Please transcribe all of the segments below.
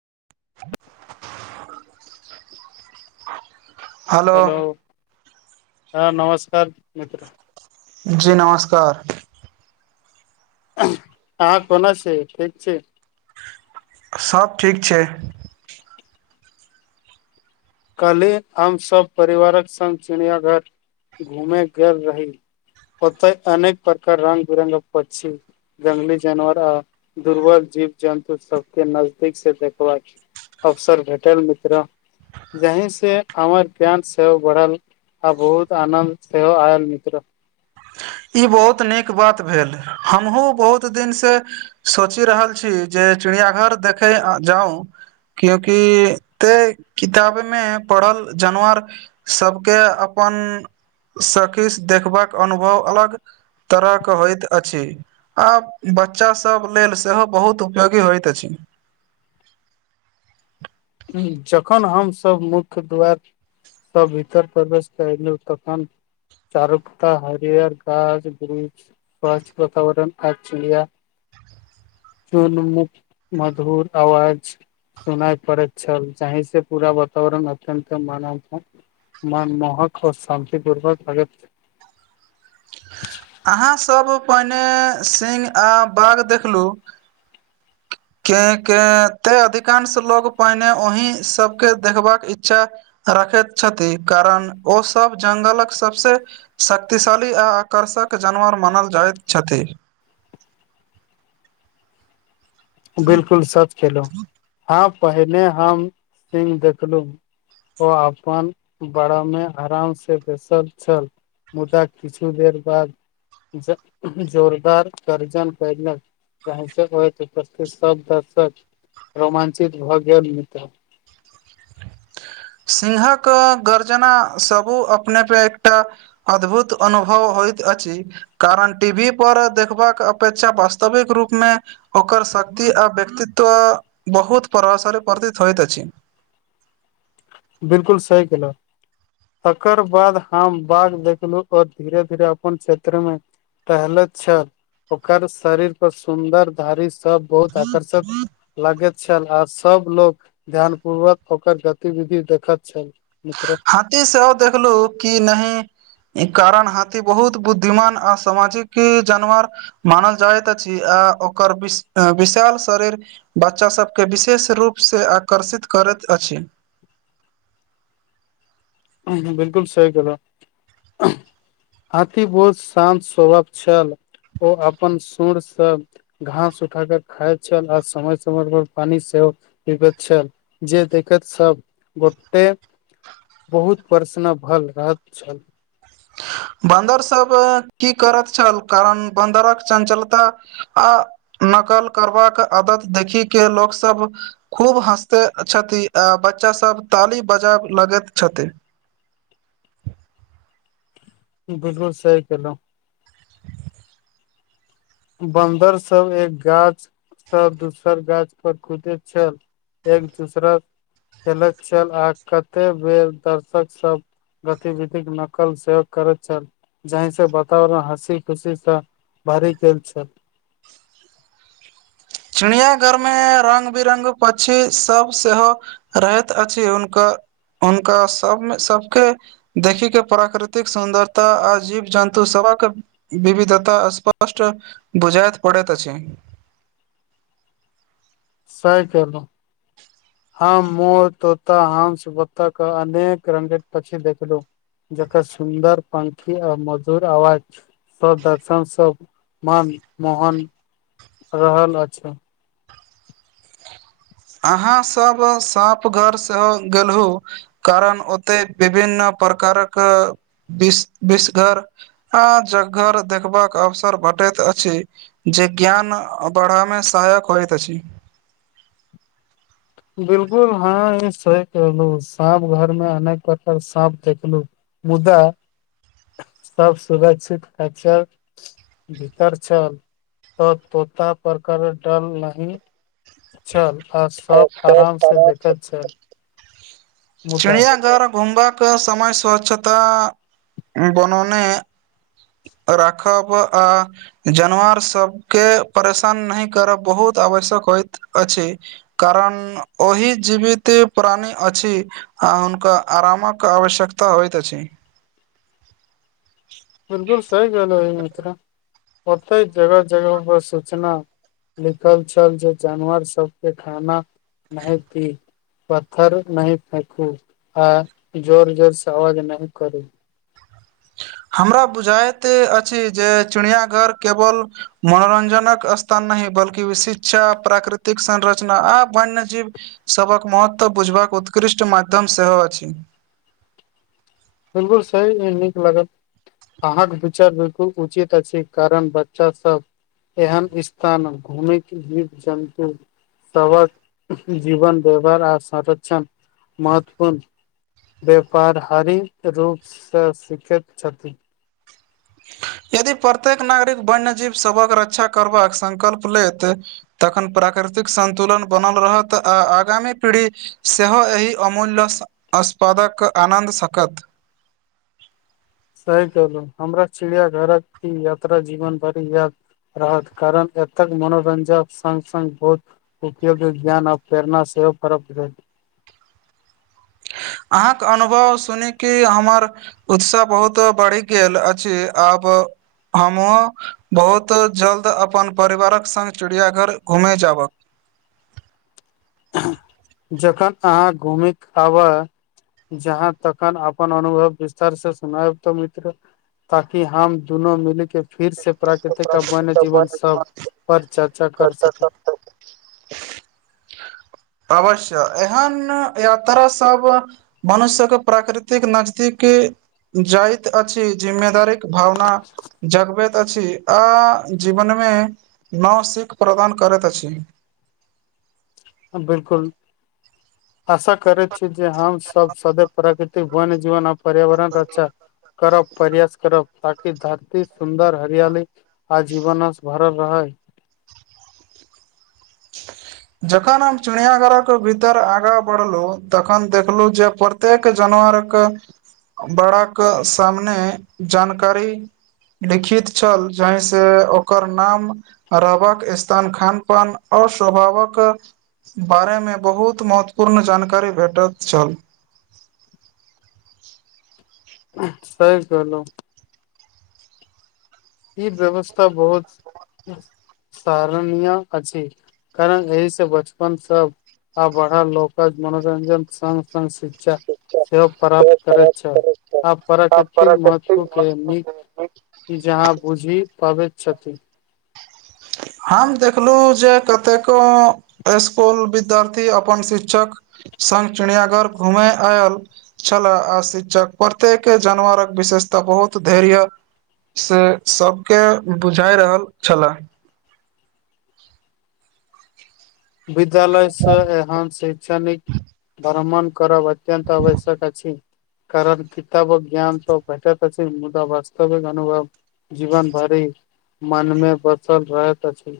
[inaudible] Hello हँ नमस्कार मित्र जी नमस्कार हँ कोना छी ठीक छी सभ ठीक छै काल्ही हम सभ परिवारक संगङ्ग चिड़ियाघर घूमे गेल रही ओतय अनेक प्रकार रंग बिरङ्ग पक्षी जङंगली जानवर आ दुर्बल जीव जन्तु सबके नजदीक से देखबाका अवसर भेटल मित्र जहीं से हमर ज्ञान सेहो बढ़ल आ बहुत आनन्द सेहो आयल मित्र ई बहुत नीक बात भेल हमहुँ बहुत दिन से सोचि रहल छी जे चिड़ियाघर देखै जाउ क्योंकि ते किताब मे पढ़ल जानवर सबके अपन अपन सखीश देखबाक अनुभव अलग तरह के होइत अछि आ बच्चा सब लेल सेहो बहुत उपयोग होइत अछि जखन हमसभ मुख्य द्वार सँ भीतर परवेश केलौ तखन चारुकता हारियर गाछ वृक्ष स्वच्छ वातावरण आ चिड़िया चुन मुख मधुर आवाज सुनाइ पड़ैत छल जाहि से पूरा वातावरण अत्यंत मानल छै मन मोहक ओ शान्तिपूर्वक लगैत अहाँसभ पहिने सिंह आ बाघ देखलूँ केँ केँ ते अधिकांश लोग पहिने ओहि सबके देखबाक इच्छा रखैत छथि कारण ओ सब जंगलक सबसँ शक्तिशाली आ आकर्षक जानवर मानल जाइत छथि [inaudible] बिलकुल सच कहलहु आ पहिने हम सिंह देखलहु ओ अपन बड़ामे आराम से बैसल छल मुदा किछु देर बाद जोरदार गरजन कयलक जाहिसँ स्थित सब दर्शक रोमांचित भऽ गेल मित्र [inaudible] सिंहक गर्जना सबू अपने पे एकटा अद्भुत अनुभव होइत अछि कारण टी वी पर देखबाक अपेक्षा वास्तविक रूपमे ओकर शक्ति आ व्यक्तित्व बहुत परभासे परर्धित होइत अछि बिल्कुल सही केहलौं तकर बाद हम बाघ देखलू तऽ धीरे धीरे अपन क्षेत्रमे टहलैत छल ओकर शरीर पर सुन्दर धारी सब बहुत आकर्षक लागैत छल आ सब लोक ध्यान पूर्वक ओकर गतिविधि देखैत छल मित्र हाथी सेहो देखलू कि नहि ई कारण हाथी बहुत बुद्धिमान आ सामाजिक जानवर मानल जाइत अछि आ ओकर विश विशाल शरीर बच्चा सबके विशेष रूप से आकर्षित करैत अछि [unintelligible] बिल्कुल सही कहलौ हाथी बोल शाम स्वभवक छल ओ अपन सुर से घास उठाक खाइत छल आ समय समय पर पानी सेहो पीबैत छल जे देखैत सभ गोटे बहुत प्रसन भल रह छल बन्दर सब की करैत छल कारण बन्दरक चंचलता आ नकल करबाक आदत देखि के लोकसब खूब हँसते छथि आ बच्चा सब ताली बजबए लगैत छथि [inaudible] बिल्कुल सही केहलौं बन्दर सब एक गाछसँ दोसर गाछ पर कुदैत छल एक दोसरा खेलैत छल आ कतेक बेर दर्शक सब गतिविधिक नकल भरि गेल छल चिड़ियाघरमे रंग बिरंग पक्षी सब सेहो रहैत अछि हुनकर हुनका सबमे सबके देखिक के प्राकृतिक सुन्दरता आ जीव जन्तु सब विविधता स्पष्ट बुझायत पड़ैत अछि [unintelligible] सइ केलउ ह मोर तोता हंस बत्तख अनेक रंगेक पक्षी देखलौ जकर सुन्दर पंखी आ मधुर आवाज सब दर्शन सब मान मोहन रहल अछि अहाँ सब साँप घरसँ गेलहु कारण ओते विभिन्न प्रकारक विष विषधर अजगर देखबाक अवसर बढ़ टैत अछि जे ज्ञान बढ़ा मे सहायक होइत अछि [unintelligible] बिल्कुल हाँ ई सही कहलु साँप घर मे अनेक प्रकार साँप देखलु मुदा सब सुरक्षित खचा भीतर छल तऽ तोता पकर डल नहि छल सब आराम से देखैत छै चिड़ियाघर घुमबाक समय स्वच्छता बनौने [unintelligible] राखब आ जानवार सब के परेशान नहि करब बहुत आवश्यक होइत अछि कारण ओहि जीविती प्राणी अछि हुनका त आरामक आवश्यकता होइत अछि बिल्कुल सही कहल होइ मित्र कते जगह जगह पर सूचना लिखल छै जानवर सबके खाना नहिति पत्थर नहीं फेकू आ जोर जोरसँवाज नहि करू [unintelligible] हमरा बुझायत अछि जे चिड़ियाघर केवल मनोरंजनक स्थान नही बल्कि शिक्षा प्राकृतिक संरचना आ वन्य जीव सभक महत्व बुझबाक उत उत्कृष्ट माध्यम सेहो अछि बिल्कुल सही नीक लागत अहाँके विचार बिल्कुल उचित अछि कारण बच्चास सब एहन स्थान घूम के जीव जन्तु सबक जीवन व्यवहार आ संरक्षण महत्वपूर्ण व्यापार हरी रूपसँ सीखैत छथिन [unintelligible] यदि प्रत्येक नागरिक वन्य जीव सबक रक्षा करबाक संकल्प लेत तखन प्राकृ प्राकृतिक संन्तुलन बनल रहत आ आगामी पीढ़ी सेहो एहि अमूल्य अ्पष् पदक आनंद सकत सही कहलहु हमरा चिड़ियाघरक ई यात्रा जीवन भड़ी याद रहत कारण अतक मनोरंजक संग संग बहुत उपयोगी ज्ञान आ प्रेरणा से सेहो फरक रहै अहाँके अनुभव सुनी की हमर उत्साह बहुत बढ़ि गेल अछि आब हमहूँ बहुत जल्द अपन परिवारक संग चिड़ियाघर घूमय जाबक जखन अहाँ घुमै आबह जहाँ तखन अपन अनुभव विस्तार से सुनायब तऽ मित्र ताकि हम दुनू मिलके फिर से प्राकृतिक आ वन्य जीवन सब पर चर्चा कर सकै के [unintelligible] अवश्य एहन यात्रा सब मनुष्यके प्राकृतिक नजदीकी जाइत अछि जिम्ममेदारीक भावना जगबैत अछि आ जीवनमे नव सीख प्रदान करैत अछि [unintelligible] बिल्कुल आशा करै छी जे हम सब सदे प्राकृतिक बन जीवन आ पर्यावरण रक्षा करब परयास करब ताकि धरती सुन्दर हरियाली आ जीवनस भरल रहै [unintelligible] जखन हम चिड़ियघरक भीतर आगाँ बढ़लहुँ तखन देखलहुँ जे प्रत्येक जना रक बड़ाक सामने जानकारी लिखित छल जाहि से ओकर नाम रबक स््तान खान पान आ स्वभावक कए बारेमे बहुत महत्वपूर्ण जानकारी भेटैत छल [unintelligible] सही कहलहु ई व्यवस्था बहुत साहरनीय अछि कारण एहिसँ बचपन सब आ बड़ा लोक मनोरञजन सङ् सङ् सीख सेव प्राप्त करैत छल आ प्राकृतिक महत्व के न जहाँ बुझि पाबैत छथिन हम देखलहुँ जे कतेको स्कूल विद्यार्थी अपन शिक्षक संग चिड़ियाघर घूमे आयल छे आ शिक्षक प्रत्येक जानवरक विशेष तऽ बहुत धैर्य से सबके बुझााय रहल छले विद्यालय से एहन शैक्षणिक भ्रमण करब अत्यंत आवश्यक अछि कारण किताबक ज्ञान तऽ भेटत अछि मुदा वास्तविक अनुभव जीवन भारी मनमे बसल रहैत छै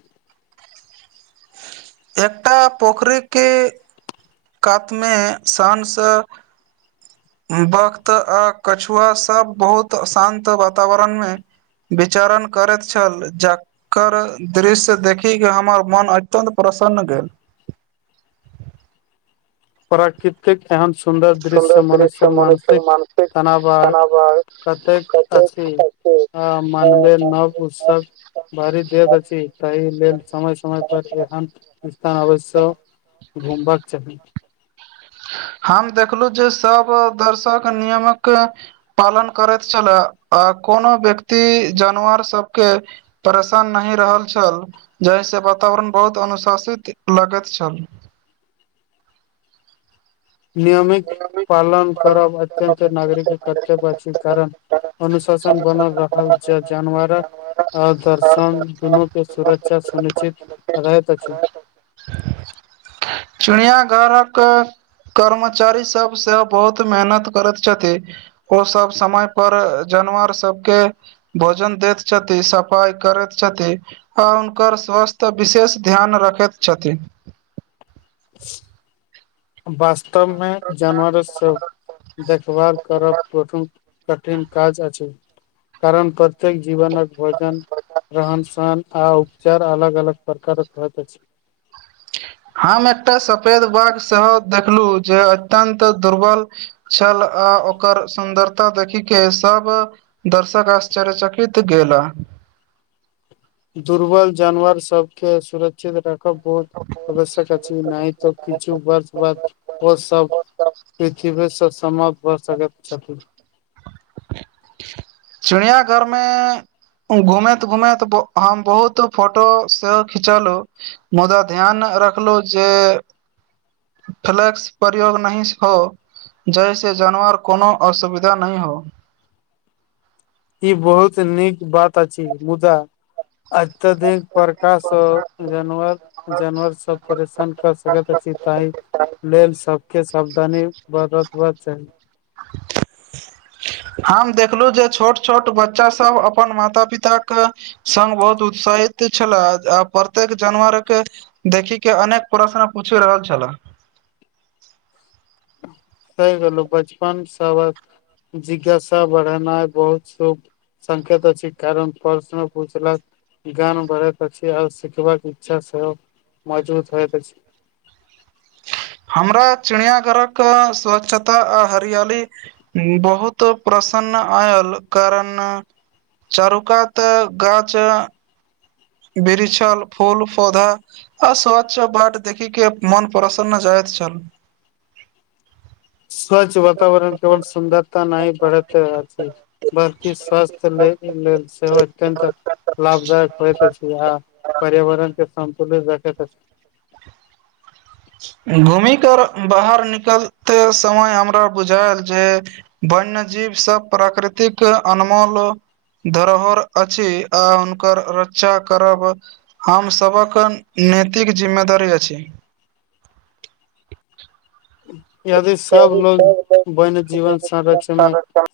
एकटा पोखरिके कातमे शझसँ वक्त आ कछुआ सब बहुत अशान्त वातावरण मे विचरण करैत छल जकर दृश्य देखिक हमर मन अत्यन्त प्रसन्न भेल प्राकृतिक एहन सुन्दर दृश्य से मनुष्य्यक मानसिक तनाव आ कतेक अछि आ मानवे नव उसक भारी देत अछि ताहि लेल समय समय समय पर एहन स्थान अवश्य घुमबाक चाही हम देखलू जे सभ दर्शक नियमक पालन करैत छल आ कोनो व्यक्ति जानवर सभके परेशान नहि रहल छल जहिसँ वातावरण बहुत अनुशासित लगैत छल ह [inaudible] नियमित पालन करब अत्यत नागरिक कर्तव्य अछि कारण अनुशासन बनल रहल अछि जानवरक आ दर्शन दुनू के सुरक्षा सुनिश्चित रहैत अछि [inaudible] चिड़ियाघरक कर्म चारी सब से बहुत मेहनत करैत छथि ओ सब समय पर जानवर सब के भोजन दैत छथि सफाइ करैत छथि आ हुनकर स्वास्थ्य विशेष विशेष ध्यान रखैत छथि बस तब मे जानवर सब देखभाल करब कठिन काज अछि कारण प्राकृतिक जीवनक भोजन रहन सहन आ चार अलग अलग प्रकारक अछि हम एकटा सफेद बाघ स देखलू जे अत्यन्त दुर्बल छल आ ओकर सुंन्दरता देखिक के सब दर्शक आश्चर्यचकित गेल। त दुर्बल जानवर सबके सुरक्षित रख बहुत आवश्यक अछि नहि तऽ किछु वर्षके बाद ओ सब पृथ्वी पर सब समाप्त भ सकैत छथि। [inaudible] चिड़िया घरमे घूमैत घूमैत हम बहुत फोटो सेहो खिचलु मुदा ध्यान रखलो जे फ्लस प्रयोग नहि हो। जहिस जानवर कोनो असुविधा नहि हो। ई बहुत नीक बात अछि मुदा अत्यधिक प्रकाश सँ जानवर जानवर सब परेशान कर अछि ताहि लेल सबके सावधानी बरतवा चाही। हम देखलु जे छोट छोट बच्चा सब अपन माता पिता के संग बहुत उत्साहित छल आ प्रत्येक जानवर के देखी के अनेक प्रश्न पूछ रहल छला। [inaudible] [inaudible] सही कलहु बचपन सबक जिज्ञासा बढ़नाइ बहुत शुभ संकेत अछी कारण प्रश्न पूछलक ज्ञान बढ़ैत अछी, आओ सिखबाक इच्छा सेहो मजबूत होइत अछि। [inaudible] हमरा चिड़ियाघरक स्वच्छता आ हरियाली बहुत प्र प्रसन्न आयल कारण चारुकात गाछ बिरछल फूल पौधा आ स्वच्च बट देखिके मन प्रसन्न जाय चल [inaudible] स्वच्छ वातावरण केवल सुन्दरता नहि बढ़त अछि, बल्कि स्वस्थ्य ल लेल सेहो अत्यन्त लाभदायक होइत अछि, आ पर्यावरण के संतुलित राखैत अछि। घूमिकर बाहर निकलते समय हमरा बुझायल जे वन्य जीव सब प्राकृतिक अनमोल धरोहर अछि, आ हुनकर रक्षा करब हम सभक नैतिक जिम्मेदारी अछी। यदि सब लोग वन्य जीवन संरक्षण मे